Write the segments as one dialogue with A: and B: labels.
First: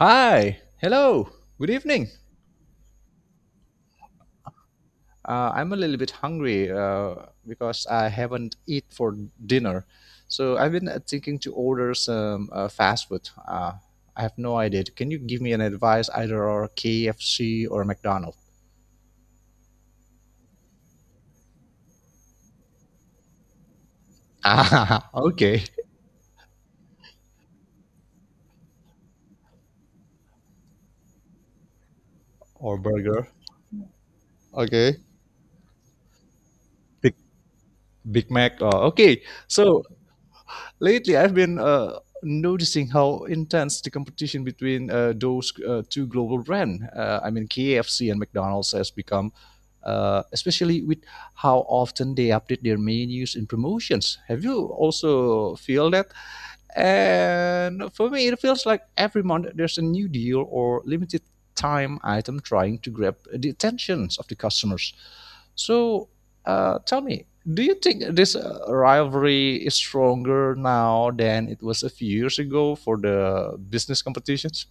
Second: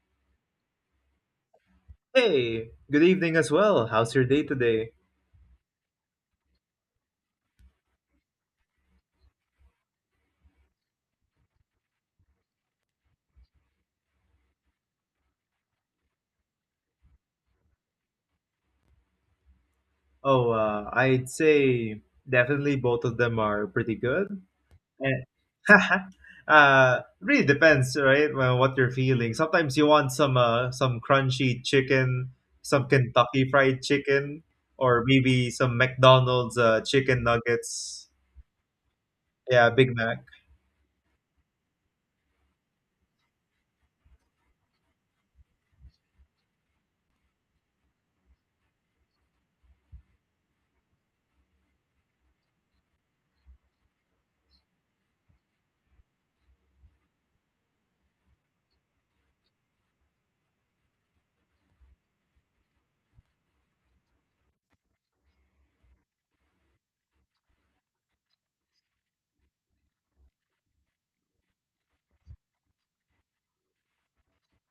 A: Hi. Hello. Good evening.
B: Hey, good evening as well. How's your day today?
A: I'm a little bit hungry because I haven't eat for dinner. So I've been thinking to order some fast food. I have no idea. Can you give me an advice either or KFC or McDonald's?
B: Oh, I'd say definitely both of them are pretty good.
A: Ah,
B: And,
A: okay.
B: really depends, right? Well, what you're feeling. Sometimes you want some crunchy chicken,
A: Or
B: some
A: burger.
B: Kentucky Fried Chicken,
A: Okay.
B: or maybe some McDonald's
A: Big
B: chicken nuggets.
A: Big Mac. Okay.
B: Yeah,
A: So
B: Big Mac.
A: lately, I've been noticing how intense the competition between those two global brands, I mean KFC and McDonald's, has become, especially with how often they update their menus and promotions. Have you also feel that? And for me, it feels like every month there's a new deal or limited time item trying to grab the attentions of the customers. So tell me, do you think this rivalry is stronger now than it was a few years ago for the business competitions?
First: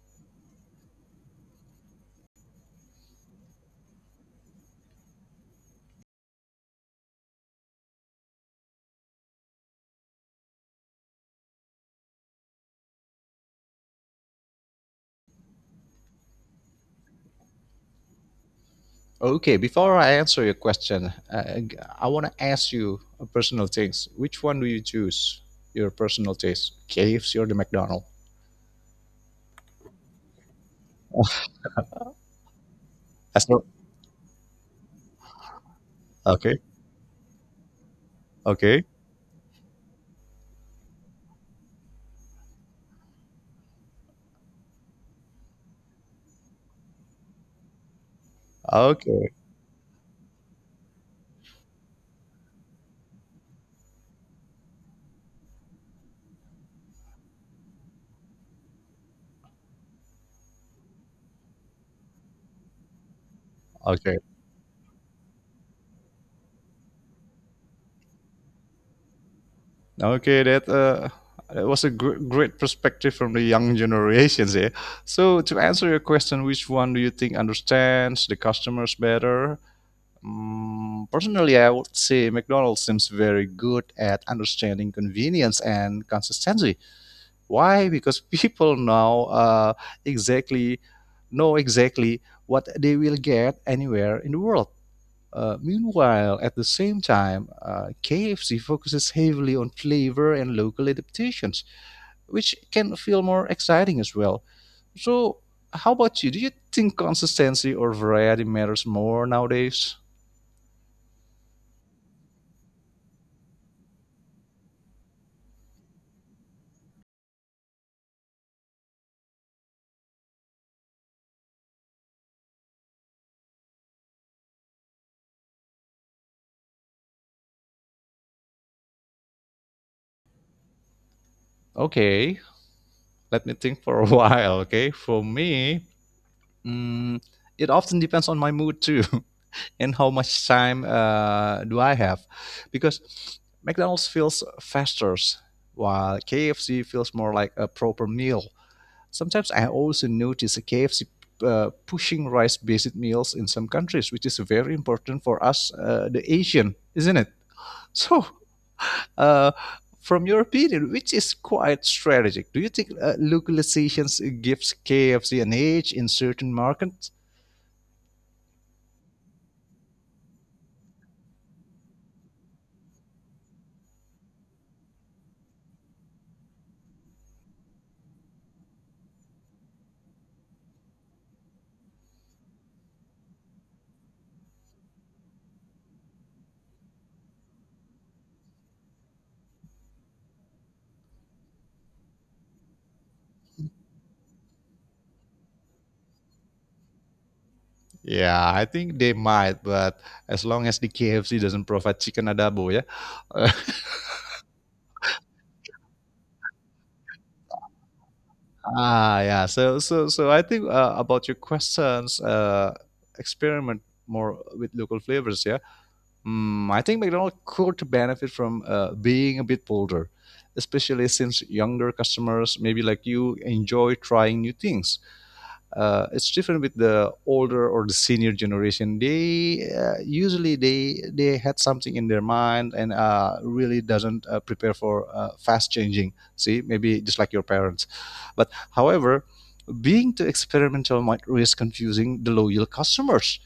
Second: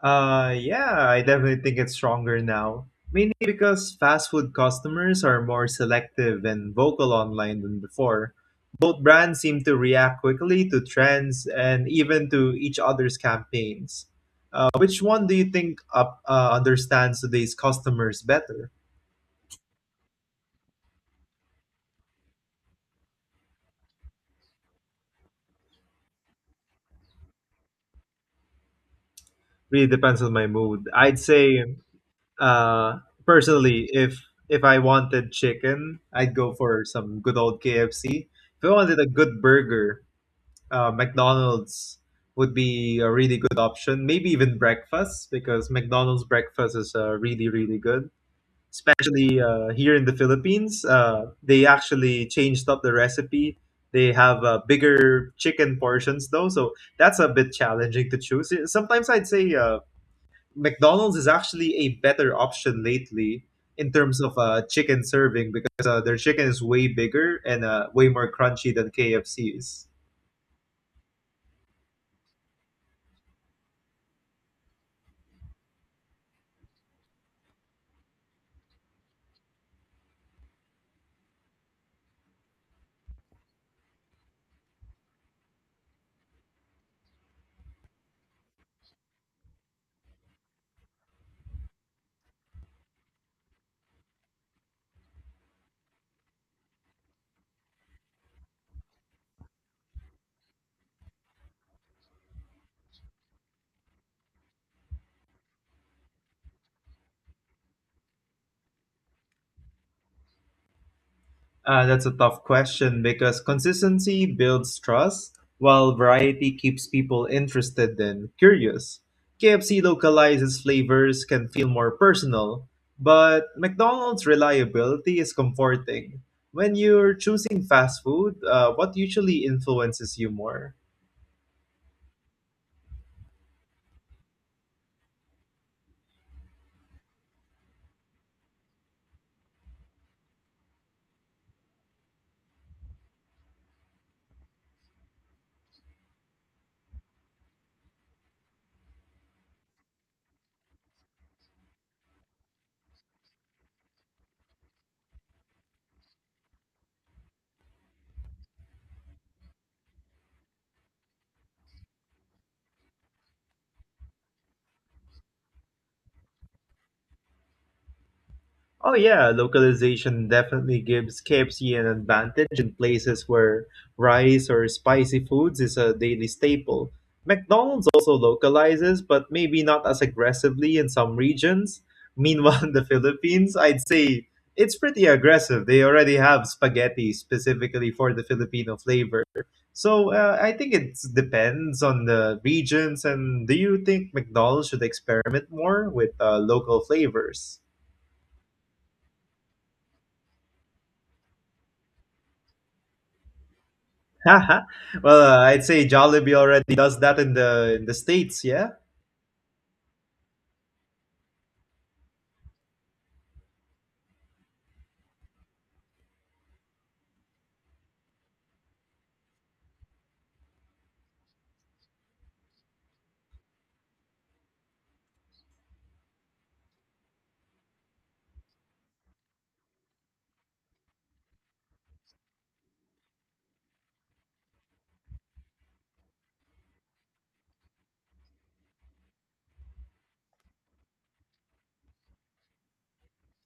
B: Yeah, I definitely think it's stronger now. Mainly because fast food customers are more selective and vocal online than before. Both brands seem to react quickly to trends and even to each other's campaigns. Which one do you think understands today's customers better?
A: Okay, before I answer your question, I want to ask you a personal taste. Which one do you choose? Your personal taste, KFC or the McDonald's?
B: Really depends on my mood. I'd say, uh,
A: That's not-
B: personally, if I wanted chicken, I'd go
A: okay,
B: for some good old KFC. If I
A: okay,
B: wanted a good burger, McDonald's would be a really good option. Maybe even breakfast because McDonald's breakfast is really good.
A: okay,
B: Especially here in the Philippines, they actually changed up the recipe. They have bigger chicken portions though, so that's a bit challenging to choose. Sometimes I'd say McDonald's is actually a better option lately in
A: okay,
B: terms of chicken serving because their chicken is way bigger and way more crunchy than KFC's.
A: okay. That was a great perspective from the young generations here. So to answer your question, which one do you think understands the customers better? Mm, personally, I would say McDonald's seems very good at understanding convenience and consistency. Why? Because people now exactly know exactly what they will get anywhere in the world. Meanwhile, at the same time, KFC focuses heavily on flavor and local adaptations, which can feel more exciting as well. So, how about you? Do you think consistency or variety matters more nowadays?
B: That's a tough question because consistency builds trust, while variety keeps people interested and curious. KFC localizes flavors can feel more personal, but McDonald's reliability is comforting. When you're choosing fast food, what usually influences you more?
A: Okay, let me think for a while. Okay, for me, mm, it often depends on my mood too. And how much time do I have? Because McDonald's feels faster, while KFC feels more like a proper meal. Sometimes I also notice a KFC pushing rice-based meals in some countries, which is very important for us, the Asian, isn't it? So, uh, from your opinion, which is quite strategic, do you think localizations gives KFC an edge in certain markets?
B: Oh yeah, localization definitely gives KFC an advantage in places where rice or spicy foods is a daily staple. McDonald's also localizes, but maybe not as aggressively in some regions. Meanwhile, in the Philippines, I'd say it's pretty aggressive. They already have spaghetti specifically for the Filipino flavor. So I think it depends on the regions. And do you think McDonald's should experiment more with local flavors?
A: Yeah, I think they might, but as long as the KFC doesn't provide chicken adobo, yeah.
B: Well, I'd say Jollibee already does that in the states. Yeah,
A: Ah, yeah. So I think about your questions, experiment more with local flavors, yeah. Mm, I think McDonald's could benefit from being a bit bolder, especially since younger customers, maybe like you, enjoy trying new things. It's different with the older or the senior generation. They usually they had something in their mind and really doesn't prepare for fast changing. See, maybe just like your parents. But however, being too experimental might risk confusing the loyal customers.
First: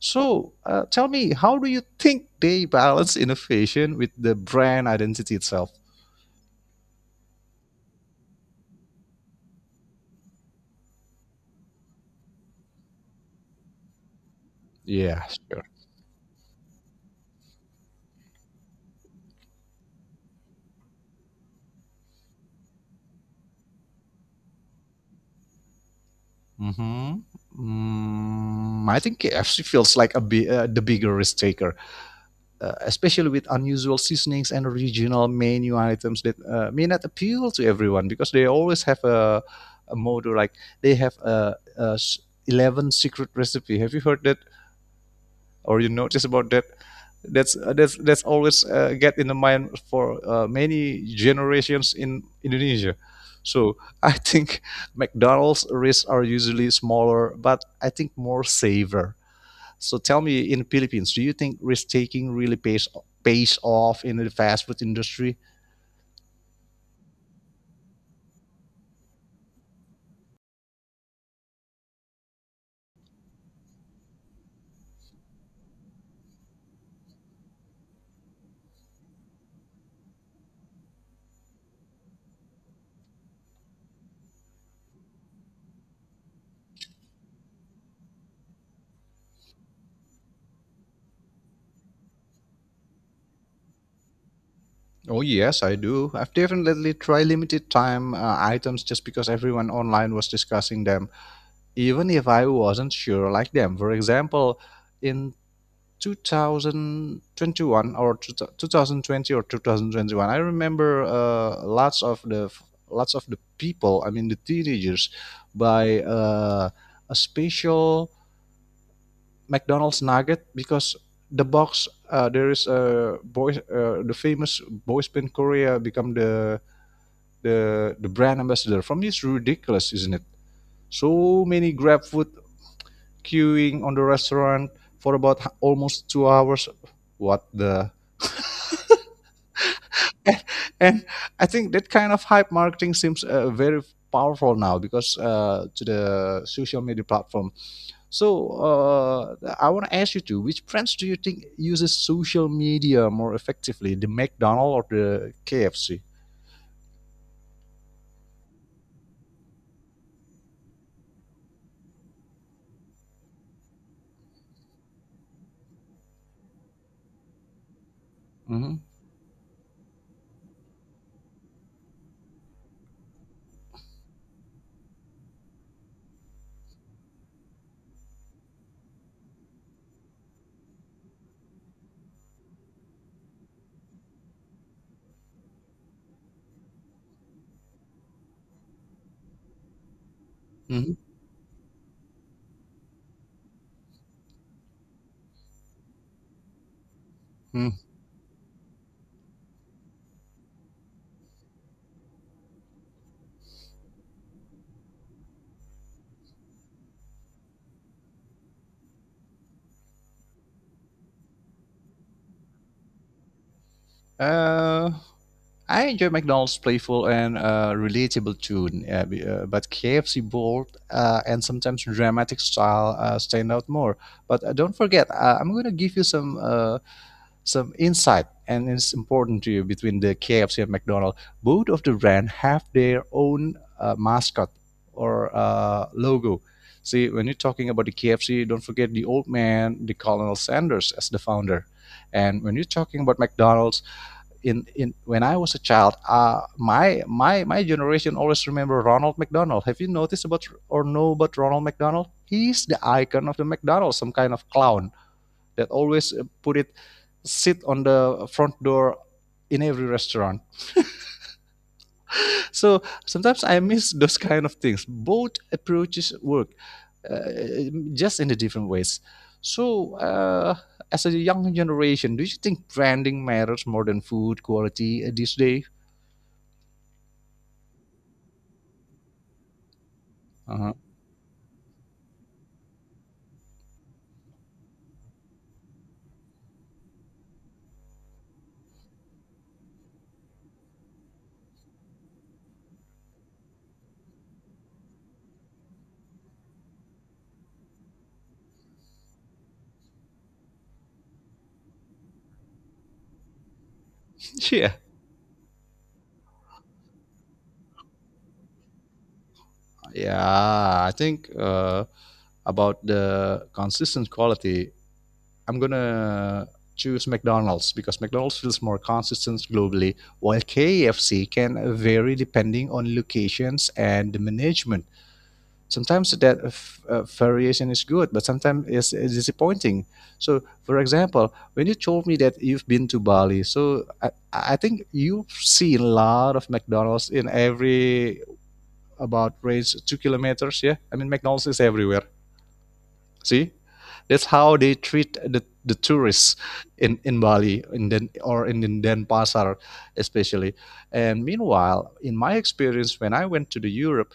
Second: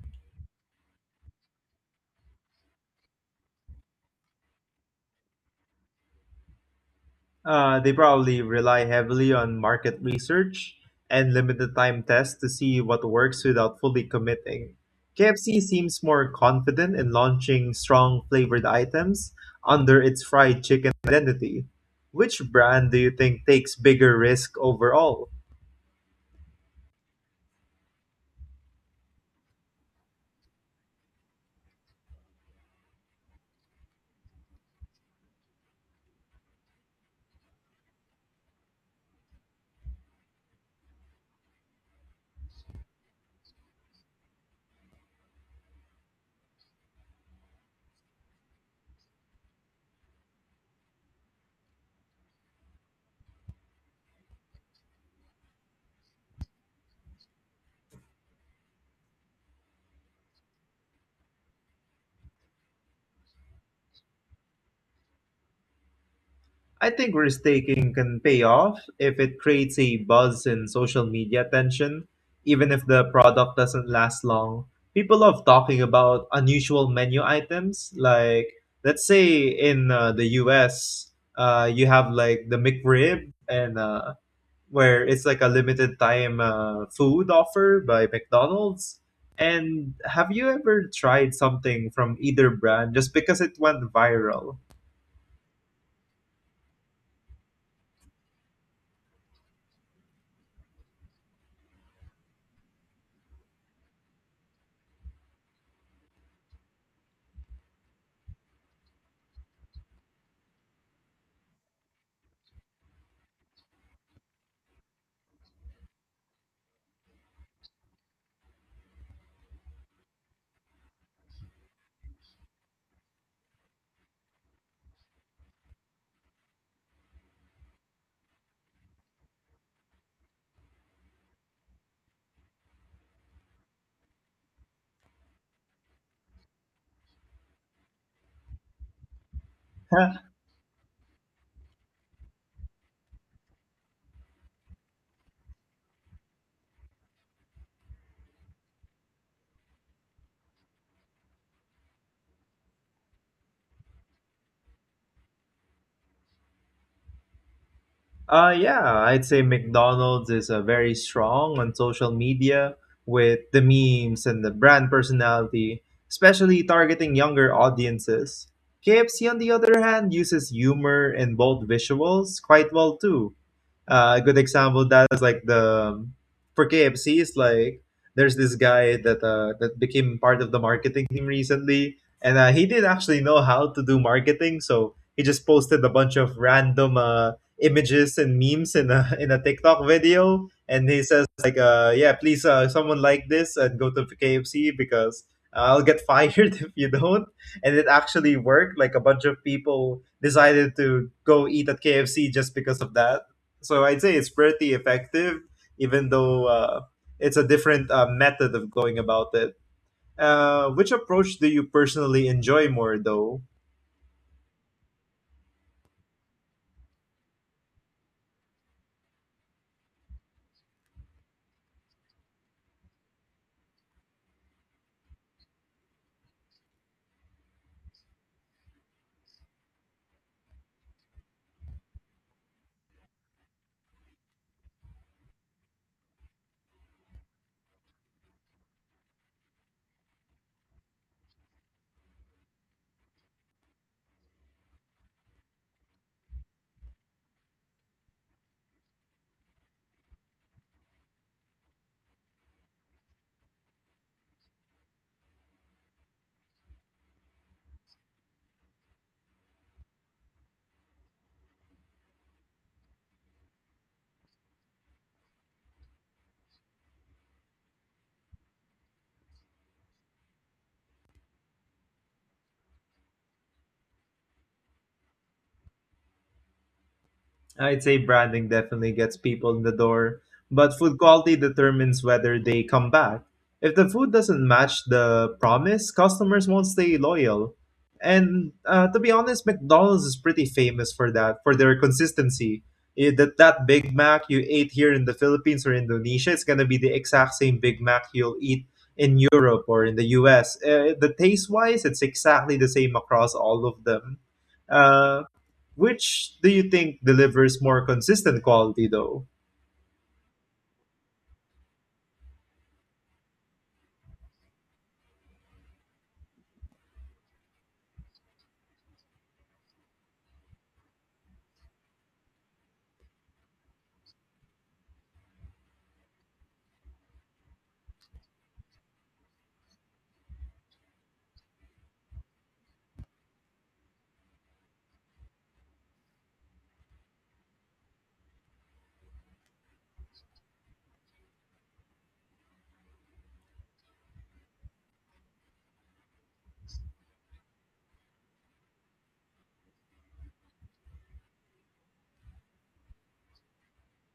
A: So tell me, how do you think they balance innovation with the brand identity itself?
B: uh, they probably rely heavily on market research and limited time tests to see what works without fully committing.
A: Yeah.
B: KFC
A: Sure.
B: seems more confident in launching strong flavored items under its fried chicken identity. Which brand do you think takes bigger risk overall?
A: Mm-hmm. Mm, I think KFC feels like a the bigger risk taker, especially with unusual seasonings and regional menu items that may not appeal to everyone, because they always have a motto like they have 11 secret recipe. Have you heard that or you notice about that? That's always get in the mind for many generations in Indonesia. So I think McDonald's risks are usually smaller, but I think more safer. So tell me, in Philippines, do you think risk taking really pays off in the fast food industry?
B: I think risk taking can pay off if it creates a buzz in social media attention. Even if the product doesn't last long, people love talking about unusual menu items. Let's say in the US, you have like the McRib, and where it's like a limited time food offer by McDonald's. And have you ever tried something from either brand just because it went viral?
A: Oh yes, I do. I've definitely tried limited time items just because everyone online was discussing them, even if I wasn't sure like them. For example, in 2021 or 2020 or 2021 I remember lots of the people. I mean the teenagers buy a special McDonald's nugget because the box, there is a boy, the famous boys band Korea become the the brand ambassador from this. Ridiculous, isn't it? So many grab food queuing on the restaurant for about almost 2 hours. What the— and and I think that kind of hype marketing seems very powerful now because to the social media platform. So I want to ask you too: which brands do you think uses social media more effectively, the McDonald or the KFC?
B: Yeah, I'd say McDonald's is very strong on social media with the memes and the brand personality, especially targeting younger audiences.
A: Hmm.
B: KFC, on the other hand, uses humor and bold visuals quite well too. Uh, a good example that is like the for KFC is like there's this guy that became part of the marketing team recently, and he didn't actually know how to do marketing, so he just posted a bunch of random images and memes in a in a TikTok video, and he says like, "Yeah, please, someone like this and go to KFC because I'll get fired if you don't."
A: Hmm.
B: And it actually worked. Like a bunch of people decided to go eat at KFC just because of that, so I'd say it's pretty effective, even though it's a different method of going about it. Which approach do you personally enjoy more, though?
A: Uh, I enjoy McDonald's playful and relatable tune, but KFC bold and sometimes dramatic style stand out more. But don't forget, I'm gonna give you some insight, and it's important to you between the KFC and McDonald's. Both of the brand have their own mascot or logo. See, when you're talking about the KFC, don't forget the old man, the Colonel Sanders, as the founder. And when you're talking about McDonald's, in when I was a child, my generation always remember Ronald McDonald. Have you noticed about or know about Ronald McDonald? He's the icon of the McDonald's, some kind of clown that always put it sit on the front door in every restaurant. So sometimes I miss those kind of things. Both approaches work, just in the different ways. So as a young generation, do you think branding matters more than food quality these days?
B: I'd say branding definitely gets people in the door,
A: Uh-huh.
B: but food quality determines whether they come back. If the food doesn't match the promise, customers won't stay loyal. And to be honest, McDonald's is pretty famous for that, for their consistency. That Big Mac you ate here in the Philippines or Indonesia, it's gonna be the exact same Big Mac you'll eat in Europe or in the U.S. The taste-wise, it's exactly the same across all of them.
A: Yeah.
B: Uh, which do you think delivers more consistent quality though?
A: Yeah, I think about the consistent quality, I'm gonna choose McDonald's because McDonald's feels more consistent globally, while KFC can vary depending on locations and the management. Sometimes that variation is good, but sometimes it's disappointing. So, for example, when you told me that you've been to Bali, so I think you've seen a lot of McDonald's in every about raise 2 kilometers. Yeah, I mean McDonald's is everywhere. See, that's how they treat the tourists in Bali in Den, or in Denpasar especially. And meanwhile, in my experience, when I went to the Europe,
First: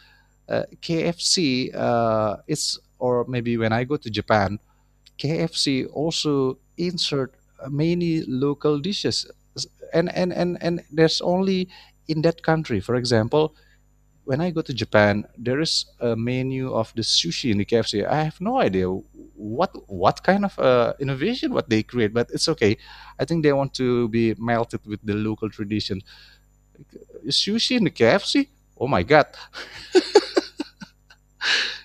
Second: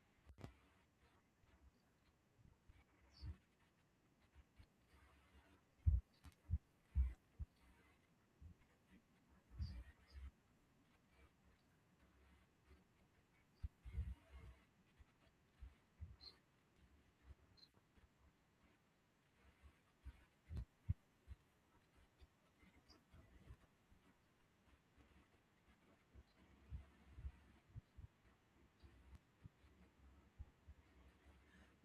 A: KFC it's or maybe when I go to Japan, KFC also insert many local dishes, and there's only in that country. For example, when I go to Japan, there is a menu of the sushi in the KFC. I have no idea what kind of innovation what they create, but it's okay. I think they want to be melted with the local tradition. Sushi in the KFC? Oh my god!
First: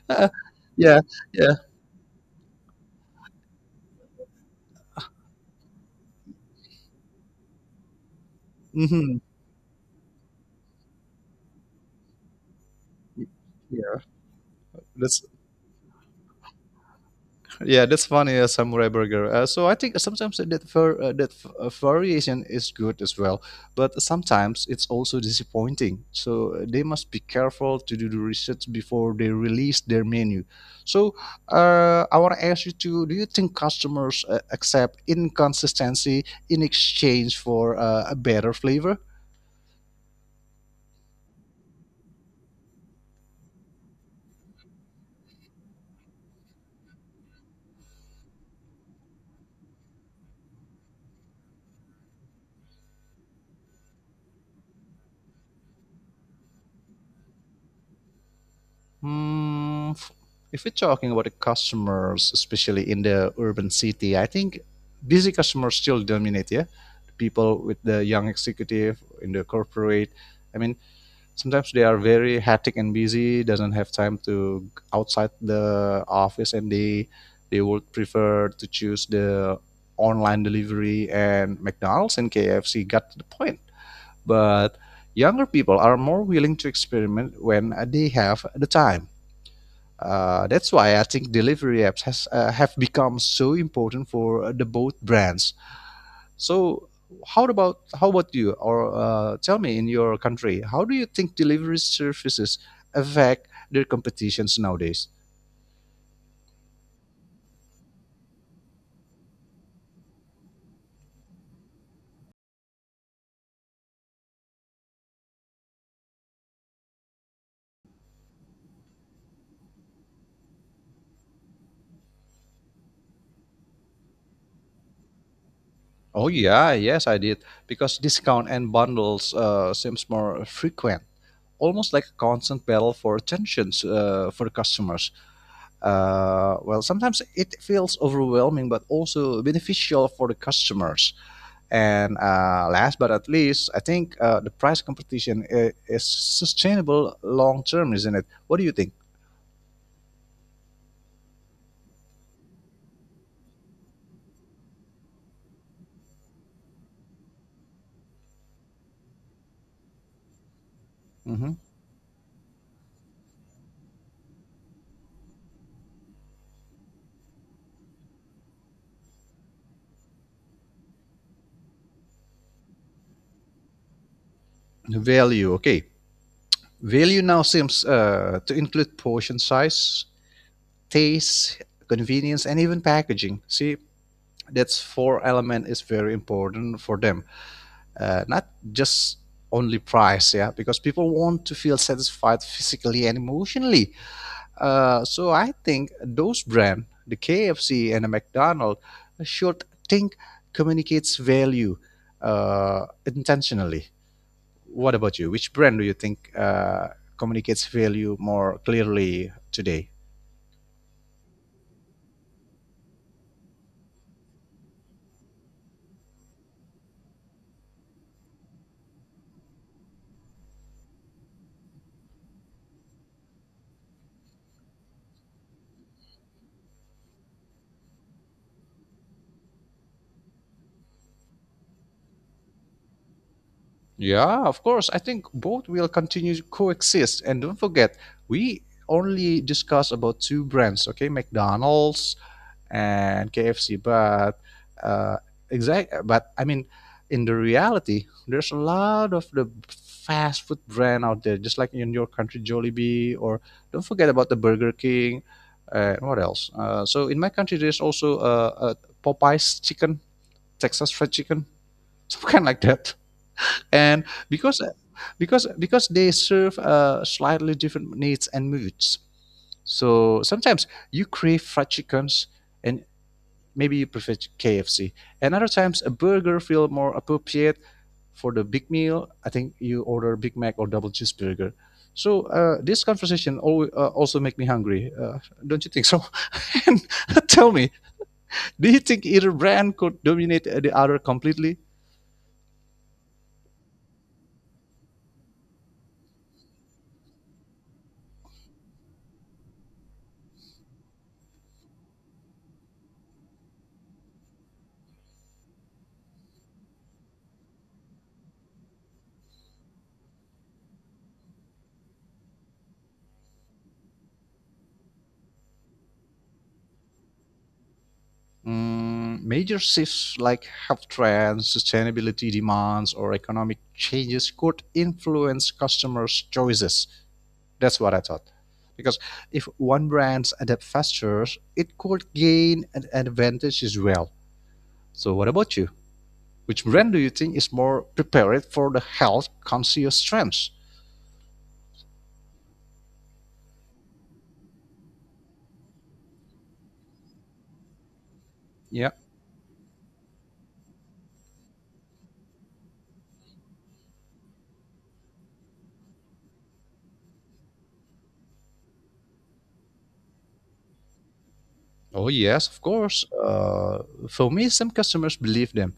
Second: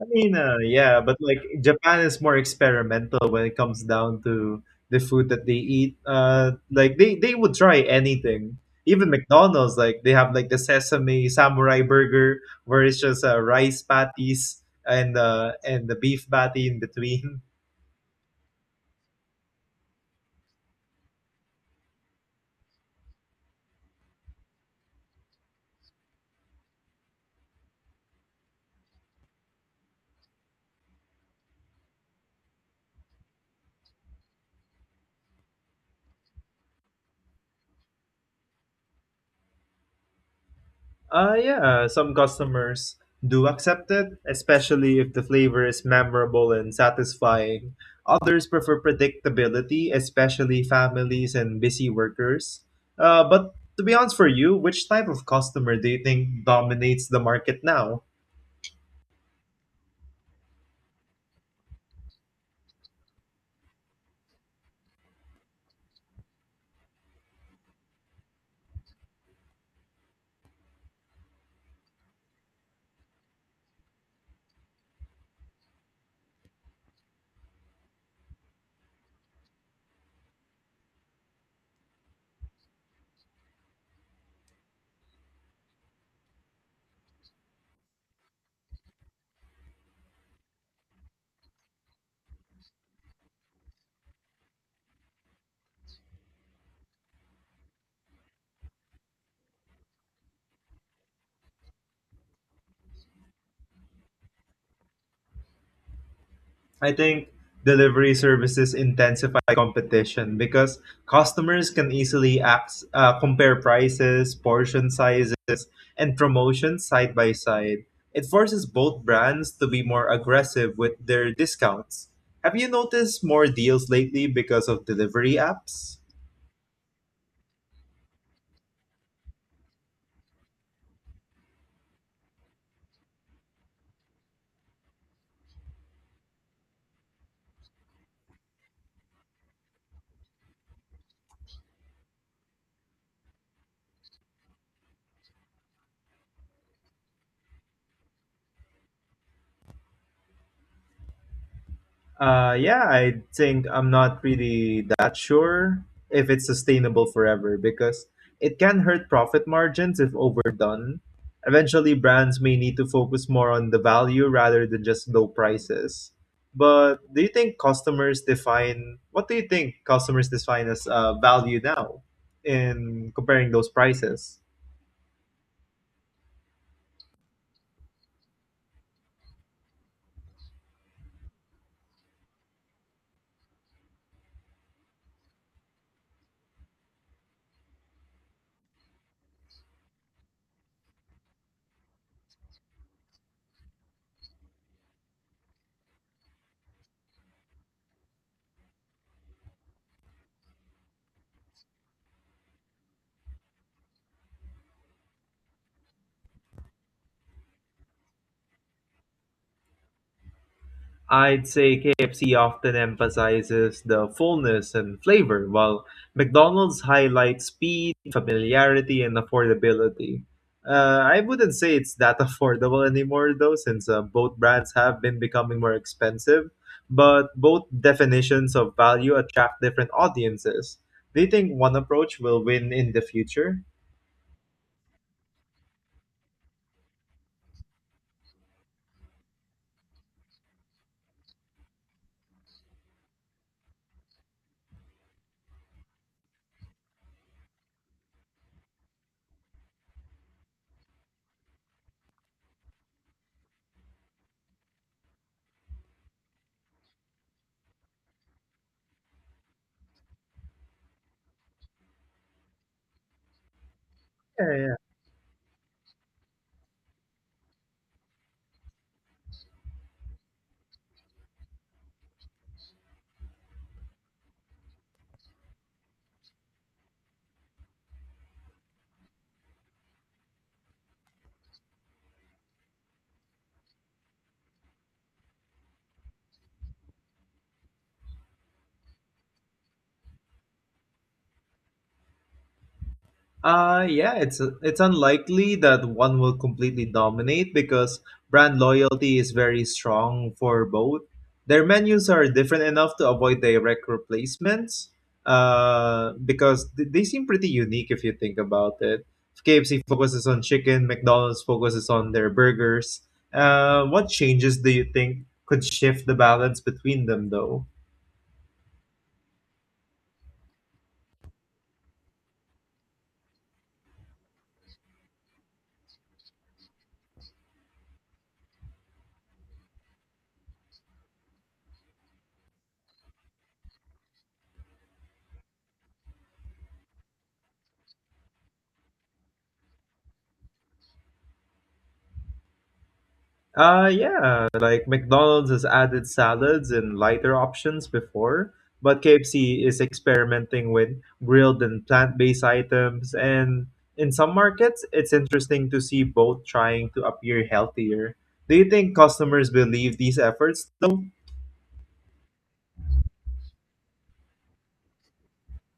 B: I
A: Uh,
B: mean,
A: yeah,
B: yeah, but like
A: yeah,
B: Japan is more experimental when it comes down to the food that they eat. Like they would try anything. Even
A: hmm,
B: McDonald's, like they have like the sesame samurai burger, where it's just rice
A: yeah.
B: patties and
A: That's
B: uh, and the beef patty in between.
A: yeah, that's funny, samurai burger. So I think sometimes that variation is good as well, but sometimes it's also disappointing. So they must be careful to do the research before they release their menu. So I want to ask you to: do you think customers accept inconsistency in exchange for a better flavor?
B: Yeah, some customers do accept it, especially if the flavor is memorable and satisfying. Others prefer predictability, especially families and busy workers. But to be honest for you, which type of customer do you think dominates the market now?
A: Hmm, if we're talking about the customers, especially in the urban city, I think busy customers still dominate. Yeah, people with the young executive in the corporate. I mean, sometimes they are very hectic and busy, doesn't have time to outside the office, and they would prefer to choose the online delivery, and McDonald's and KFC got to the point. But younger people are more willing to experiment when they have the time. That's why I think delivery apps have become so important for the both brands. So how about you? Or tell me, in your country, how do you think delivery services affect their competitions nowadays?
B: I think delivery services intensify competition because customers can easily compare prices, portion sizes, and promotions side by side. It forces both brands to be more aggressive with their discounts. Have you noticed more deals lately because of delivery apps?
A: Oh yeah, yes I did, because discount and bundles seems more frequent. Almost like a constant battle for attentions for the customers. Well, sometimes it feels overwhelming, but also beneficial for the customers. And last but not least, I think the price competition is sustainable long term, isn't it? What do you think?
B: Yeah, I think I'm not really that sure if it's sustainable forever because it can hurt profit margins if overdone.
A: Hmm.
B: Eventually, brands may need to focus more on the value rather than just low prices. But do you think customers define what do you think customers define as value now in comparing those prices?
A: The value, okay. Value now seems to include portion size, taste, convenience, and even packaging. See, that's four element is very important for them. Not just only price, yeah, because people want to feel satisfied physically and emotionally. So I think those brand, the KFC and the McDonald, should think communicates value intentionally. What about you? Which brand do you think communicates value more clearly today?
B: I'd say KFC often emphasizes the fullness and flavor, while McDonald's highlights speed, familiarity, and affordability. I wouldn't say it's that affordable anymore, though, since both brands have been becoming more expensive. But both definitions of value attract different audiences. Do you think one approach will win in the future?
A: Yeah, of course. I think both will continue to coexist. And don't forget, we only discuss about two brands, okay? McDonald's and KFC. But uh, but I mean, in the reality, there's a lot of the fast food brand out there, just like in your country, Jollibee, or don't forget about the Burger King. What else? So in my country, there's also a Popeyes chicken, Texas fried chicken, something like that. And because
B: Yeah.
A: because they serve slightly different needs and moods. So sometimes you crave fried chickens, and maybe you prefer KFC. And other times, a burger feel more appropriate for the big meal. I think you order Big Mac or double cheeseburger. So this conversation also make me hungry. Don't you think so? And tell me, do you think either brand could dominate the other completely?
B: It's unlikely that one will completely dominate because brand loyalty is very strong for both. Their menus are different enough to avoid direct replacements because they seem pretty unique if you think about it. KFC focuses on chicken, McDonald's focuses on their burgers. What changes do you think could shift the balance between them, though?
A: Mm, major shifts like health trends, sustainability demands, or economic changes could influence customers' choices. That's what I thought. Because if one brand adapts faster, it could gain an advantage as well. So what about you? Which brand do you think is more prepared for the health conscious trends?
B: Yeah, like McDonald's has added salads and lighter options before,
A: Yeah.
B: but KFC is experimenting with grilled and plant-based items, and in some markets, it's interesting to see both trying to appear healthier. Do you think customers believe these efforts though?
A: Oh yes, of course. For me, some customers believe them,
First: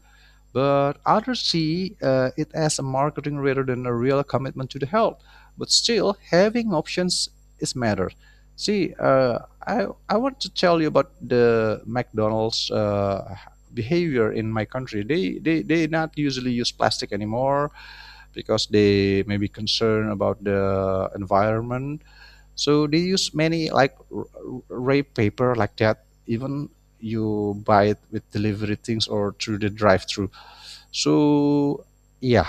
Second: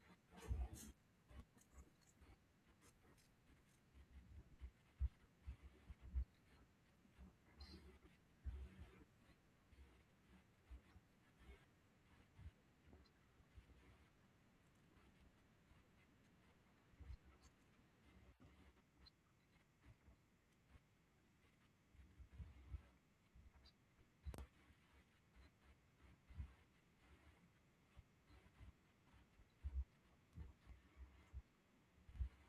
A: but others see it as a marketing rather than a real commitment to the health. But still, having options is matter. See, I want to tell you about the McDonald's behavior in my country. They not usually use plastic anymore because they may be concerned about the environment. So they use many like wrap paper like that. Even you buy it with delivery things or through the drive-through. So yeah,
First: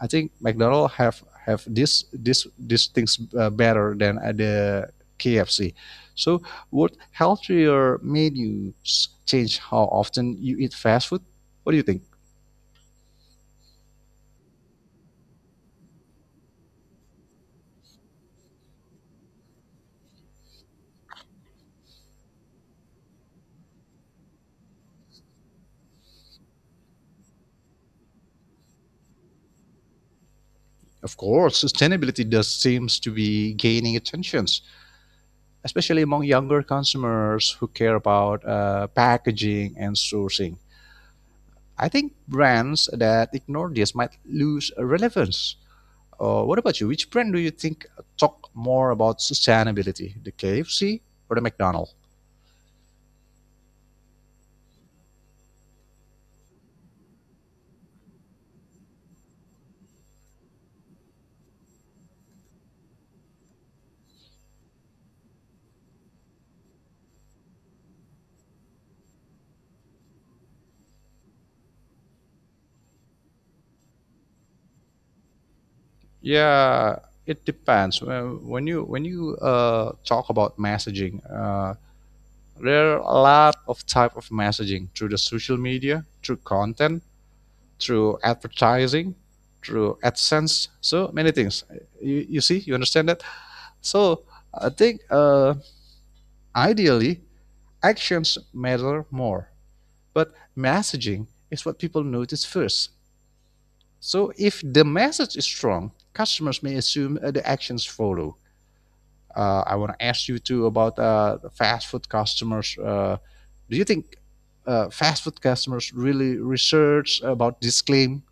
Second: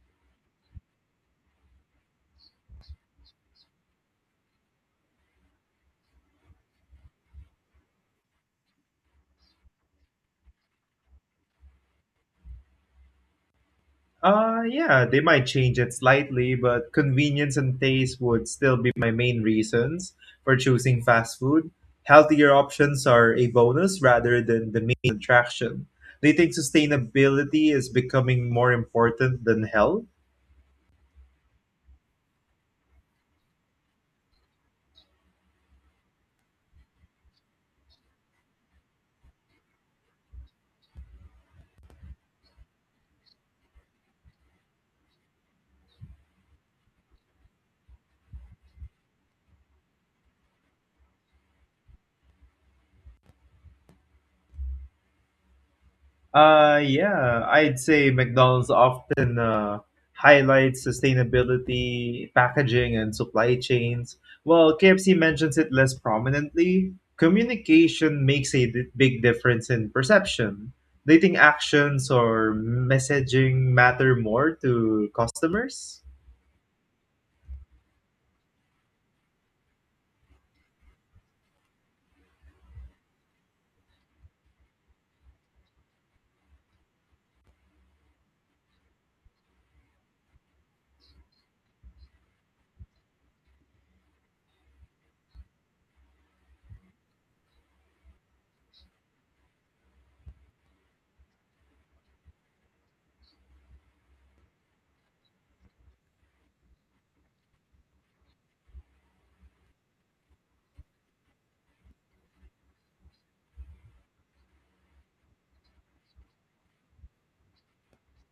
A: I think McDonald have this these things better than the KFC. So would healthier menus change how often you eat fast food? What do you think?
B: Yeah, they might change it slightly, but convenience and taste would still be my main reasons for choosing fast food. Healthier options are a bonus rather than the main attraction. Do you think sustainability is becoming more important than health?
A: Of course, sustainability does seems to be gaining attention, especially among younger consumers who care about packaging and sourcing. I think brands that ignore this might lose relevance. What about you? Which brand do you think talk more about sustainability, the KFC or the McDonald's?
B: Yeah, I'd say McDonald's often highlights sustainability, packaging, and supply chains, while KFC mentions it less prominently. Communication makes a big difference in perception. They think actions or messaging matter more to customers.
A: Yeah, it depends. When you talk about messaging, there are a lot of type of messaging through the social media, through content, through advertising, through adsense, so many things. You see, you understand that. So I think ideally actions matter more, but messaging is what people notice first. So if the message is strong, customers may assume the actions follow. I want to ask you too about the fast food customers. Do you think fast food customers really research about this claim?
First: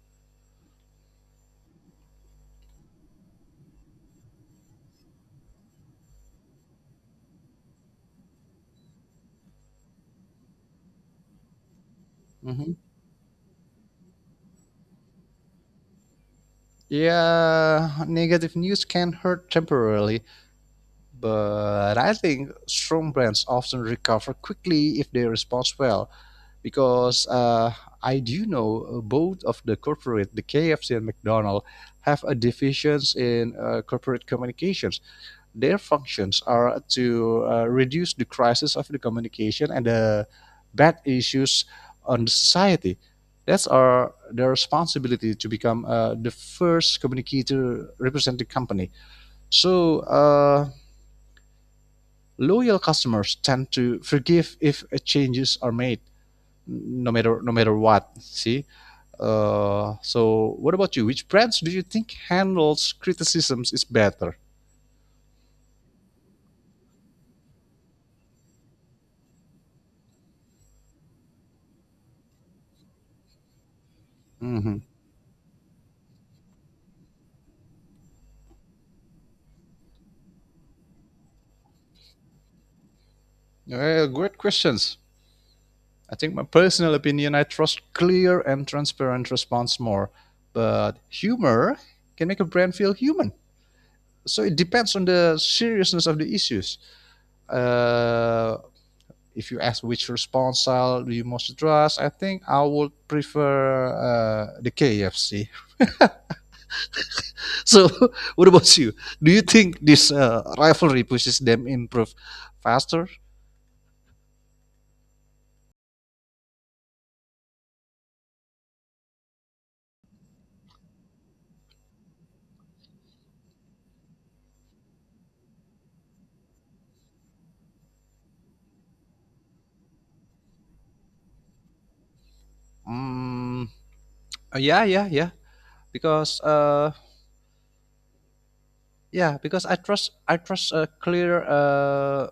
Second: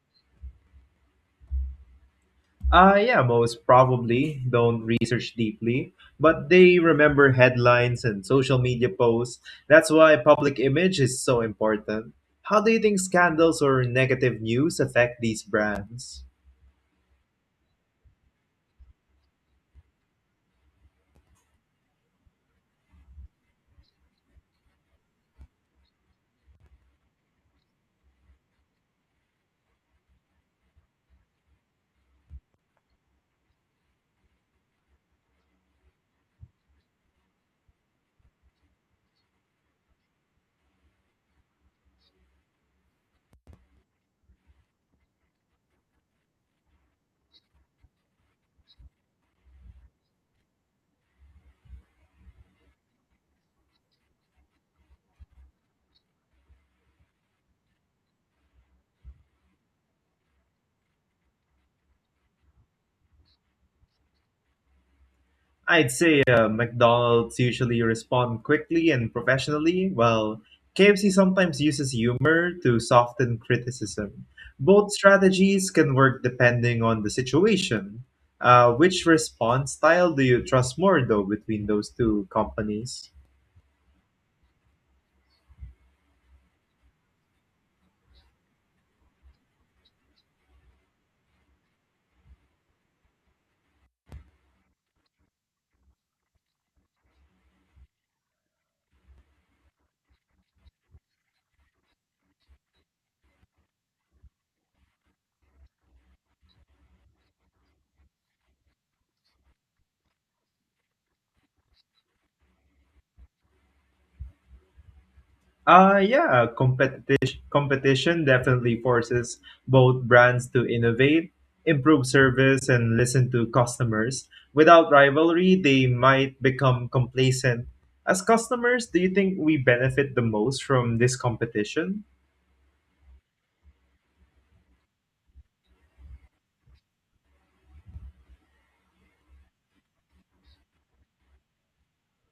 B: Yeah, most probably don't research deeply, but they remember headlines and social media posts. That's why public image is so important. How do
A: Hmm.
B: you think scandals or negative news affect these brands?
A: Yeah, negative news can hurt temporarily, but I think strong brands often recover quickly if they respond well, because I do know both of the corporate, the KFC and McDonald's, have a divisions in corporate communications. Their functions are to reduce the crisis of the communication and the bad issues on the society. That's our their responsibility to become the first communicator representing company. So. Loyal customers tend to forgive if changes are made, no matter what, see. So what about you, which brands do you think handles criticisms is better?
B: I'd say McDonald's usually respond quickly and professionally, while KFC sometimes uses humor to soften criticism.
A: Hmm.
B: Both strategies can work depending on the situation. Which response style do you trust more, though, between those two companies?
A: Great questions. I think my personal opinion, I trust clear and transparent response more. But humor can make a brand feel human. So it depends on the seriousness of the issues. Uh, if you ask which response style do you most trust, I think I would prefer the KFC. So what about you? Do you think this rivalry pushes them improve faster?
B: Yeah, competition definitely forces both brands to innovate, improve service, and listen to customers. Without rivalry, they might become complacent. As customers, do you think we benefit the most from this competition?
A: Mm, yeah, yeah, yeah. Because yeah, because I trust a clear.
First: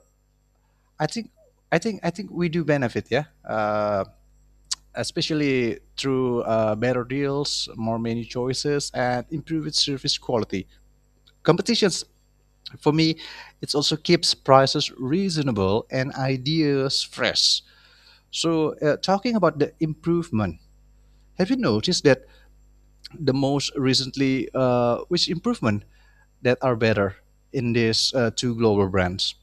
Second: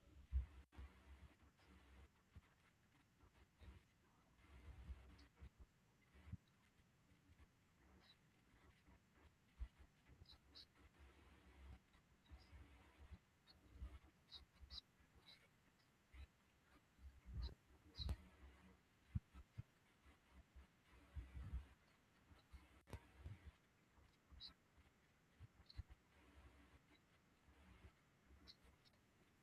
A: I think I think we do benefit. Yeah, especially through better deals, more menu choices, and improved service quality. Competitions, for me, it also keeps prices reasonable and ideas fresh. So, talking about the improvement, have you noticed that the most recently, which improvement that are better in these two global brands?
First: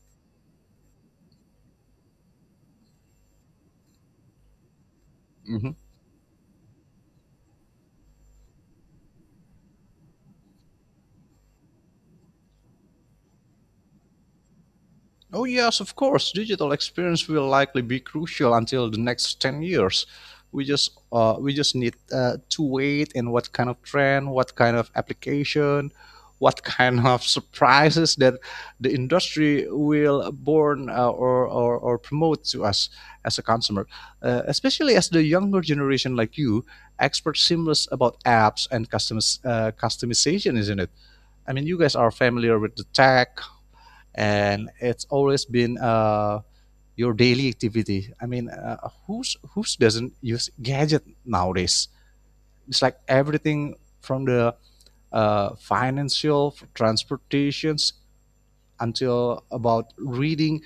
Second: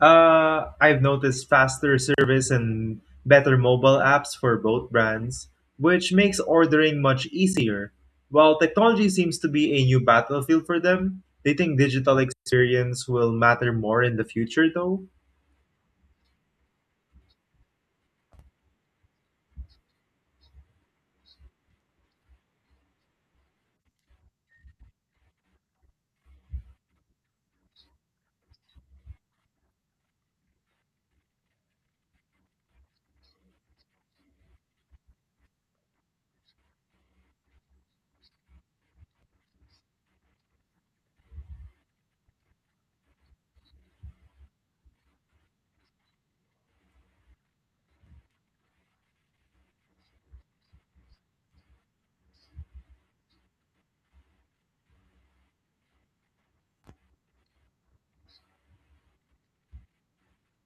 B: I've noticed faster service and better mobile apps for both brands,
A: Mhm.
B: which makes ordering much easier. While technology seems to be a new battlefield for them, they think digital experience will matter more in the future, though.
A: Oh, yes, of course. Digital experience will likely be crucial until the next 10 years. We just need to wait and what kind of trend, what kind of application, what kind of surprises that the industry will born or promote to us as a consumer. Especially as the younger generation like you, experts seamless about apps and customization, isn't it? I mean, you guys are familiar with the tech, and it's always been your daily activity. I mean, who's doesn't use gadget nowadays? It's like everything from the financial, transportations, until about reading.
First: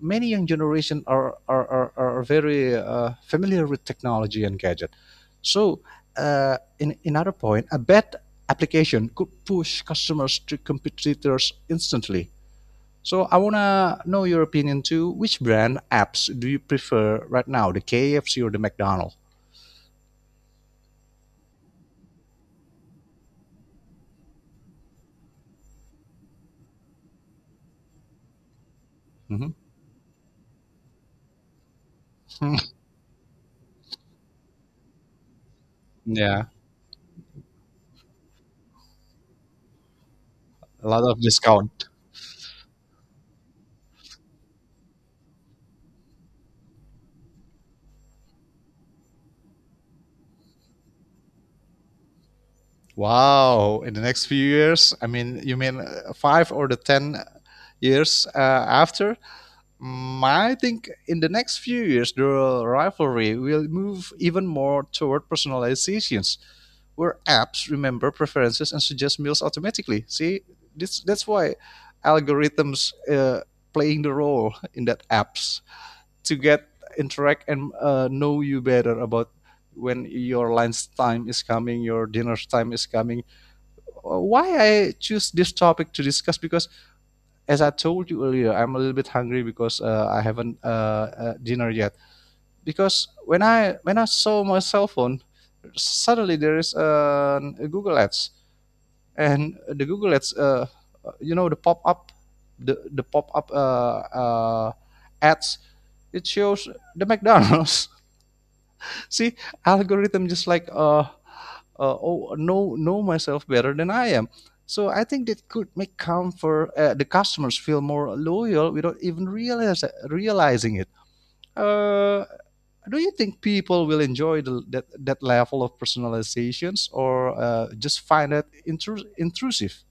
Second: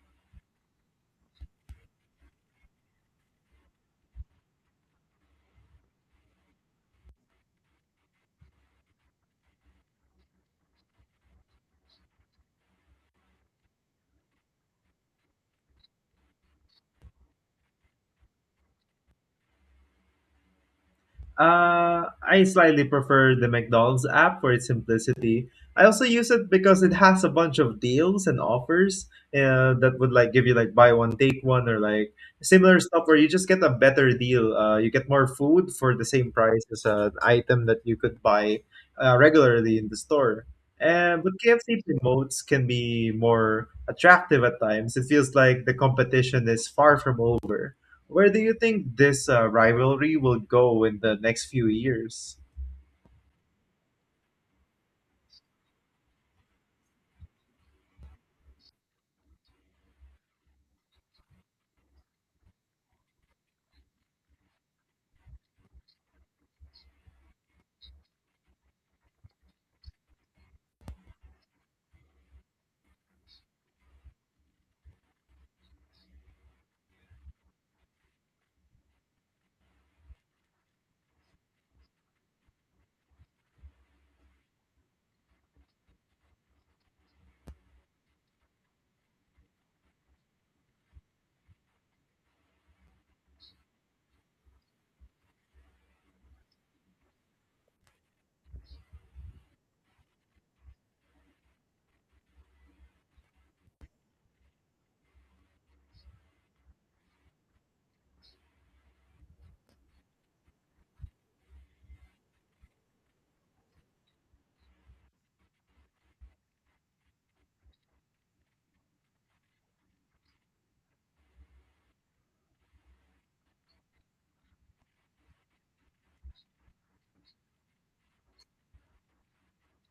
A: Many young generation are very familiar with technology and gadget. So, in another point, a bad application could push customers to competitors instantly. So I wanna know your opinion too. Which brand apps do you prefer right now, the KFC or the McDonald's?
B: I slightly prefer the McDonald's app for its simplicity. I also use it because it has a bunch of deals and offers
A: Hmm.
B: that would like give you like buy one take one or like similar stuff where you just get a better deal. You get more food for the same
A: Yeah,
B: price as an item that you could buy regularly in the store.
A: a lot of
B: And but KFC
A: discount.
B: promotes can be more attractive at times. It feels like the competition is far from over. Where do you think this rivalry will go in the next few years?
A: Wow! In the next few years, I mean, you mean five or the 10 years after? Mm, I think in the next few years, the rivalry will move even more toward personalizations, where apps remember preferences and suggest meals automatically. See, this that's why algorithms playing the role in that apps to get interact and know you better about when your lunch time is coming, your dinner time is coming. Why I choose this topic to discuss, because as I told you earlier, I'm a little bit hungry because I haven't dinner yet. Because when I saw my cell phone, suddenly there is a Google Ads, and the Google Ads, the pop up, the pop up ads. It shows the McDonald's. See, algorithm just like oh know myself better than I am. So I think that could make comfort the customers feel more loyal without even realize realizing it. Uh, do you think people will enjoy the, that that level of personalizations or just find it intrusive?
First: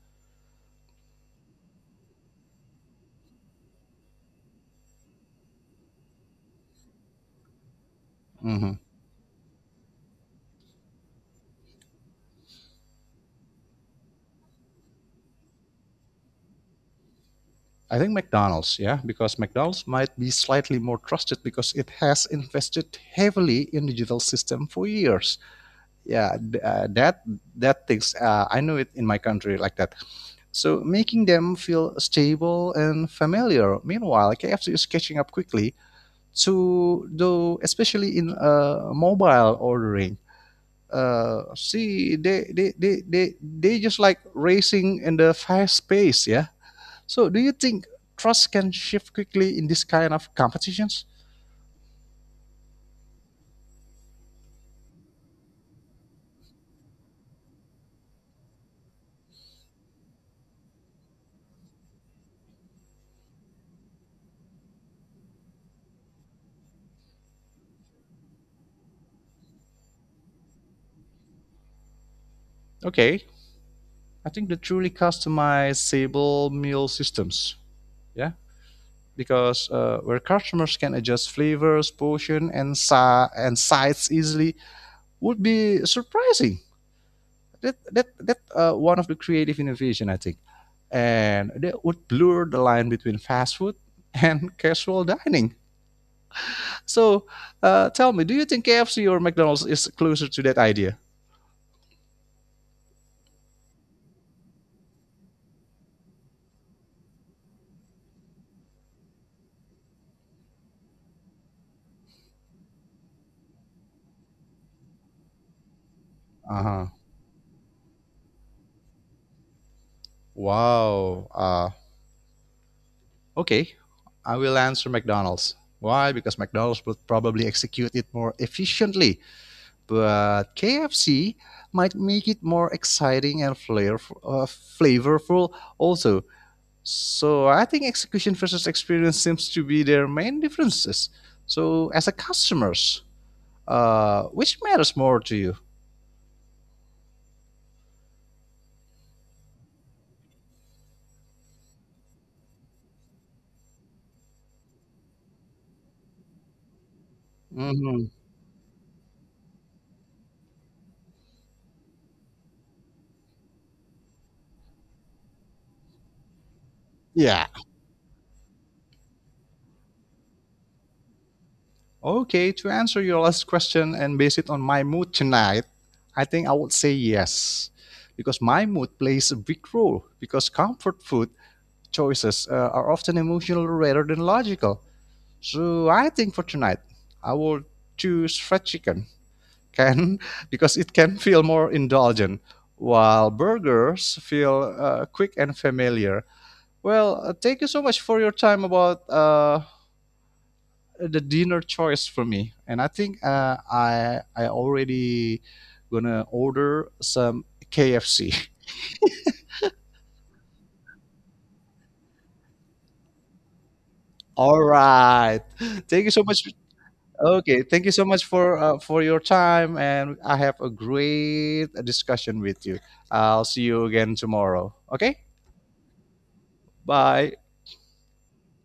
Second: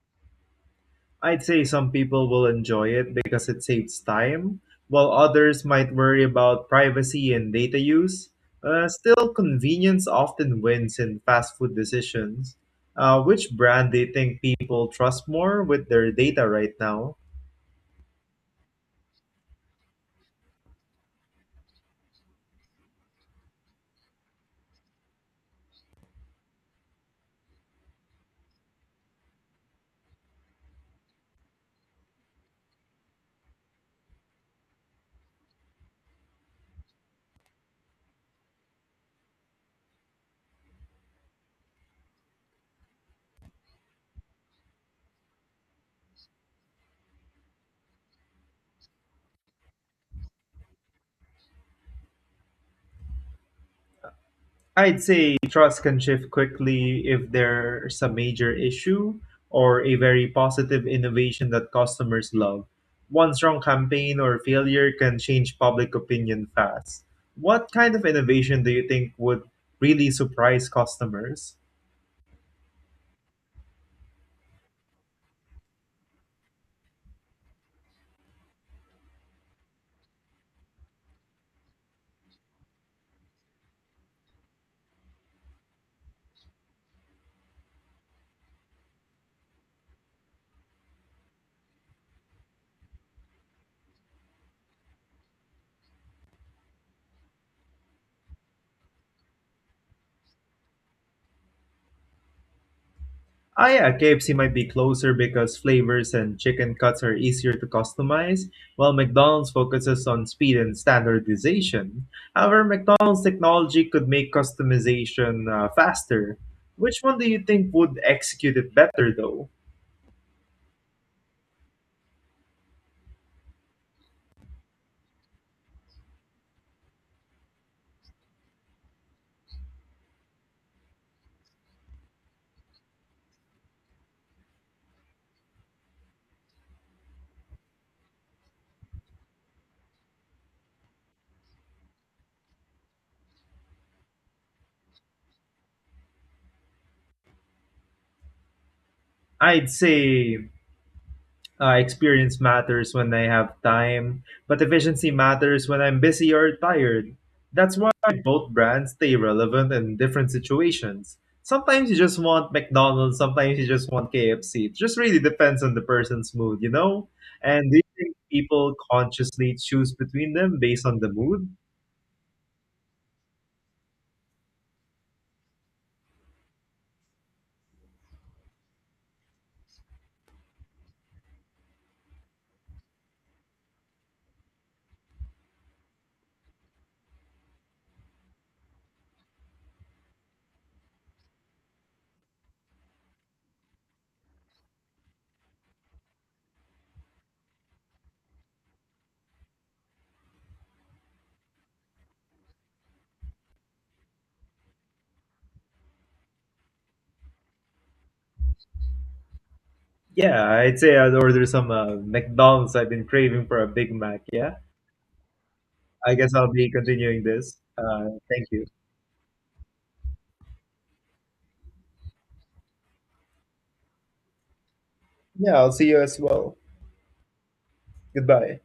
B: I'd say some people will enjoy it because it saves time, while others might worry about privacy and data use.
A: Hmm.
B: Still, convenience often wins in fast food decisions. Which brand do you think people trust more with their data right now?
A: I think McDonald's, yeah, because McDonald's might be slightly more trusted because it has invested heavily in digital system for years. Yeah, that that things I know it in my country like that. So making them feel stable and familiar, meanwhile KFC is catching up quickly to though, especially in mobile ordering. See, they just like racing in the fast pace, yeah. So, do you think trust can shift quickly in this kind of competitions?
B: I'd say trust can shift quickly if there's a major issue or a very positive innovation that customers love. One strong campaign or failure can change public opinion fast. What kind of innovation do you think would really surprise customers?
A: Okay, I think the truly customizable meal systems. Yeah, because where customers can adjust flavors, portion, and sides easily, would be surprising. That that that One of the creative innovation I think, and that would blur the line between fast food and casual dining. So, tell me, do you think KFC or McDonald's is closer to that idea?
B: Ah, yeah, KFC might be closer because flavors and chicken cuts are easier to customize, while McDonald's focuses on speed and standardization. However, McDonald's technology could make customization faster.
A: Uh huh.
B: Which one do you think would execute it better, though?
A: Wow. Okay. I will answer McDonald's. Why? Because McDonald's would probably execute it more efficiently, but KFC might make it more exciting and flair, flavorful also. So I think execution versus experience seems to be their main differences. So as a customers, which matters more to you?
B: I'd say Experience matters when I have time, but efficiency matters when I'm busy or tired. That's why
A: Hmm.
B: both brands stay relevant in different situations. Sometimes you just want McDonald's, sometimes you just want KFC. It just really depends on the person's mood, you know?
A: Yeah.
B: And do you think people consciously choose between them based on the mood?
A: Okay, to answer your last question and base it on my mood tonight, I think I would say yes. Because my mood plays a big role, because comfort food choices are often emotional rather than logical. So I think for tonight, I will choose fried chicken, can because it can feel more indulgent, while burgers feel quick and familiar. Well, thank you so much for your time about the dinner choice for me, and I think uh, I already gonna order some KFC.
B: Yeah, I'd order some McDonald's. I've been craving for a Big Mac, yeah?
A: All right, thank you
B: I
A: so
B: guess
A: much.
B: I'll be continuing this.
A: Okay, thank you so much
B: Thank you.
A: for your time, and I have a great discussion with you. I'll see you again tomorrow. Okay,
B: Yeah, I'll see you as well.
A: bye.
B: Goodbye.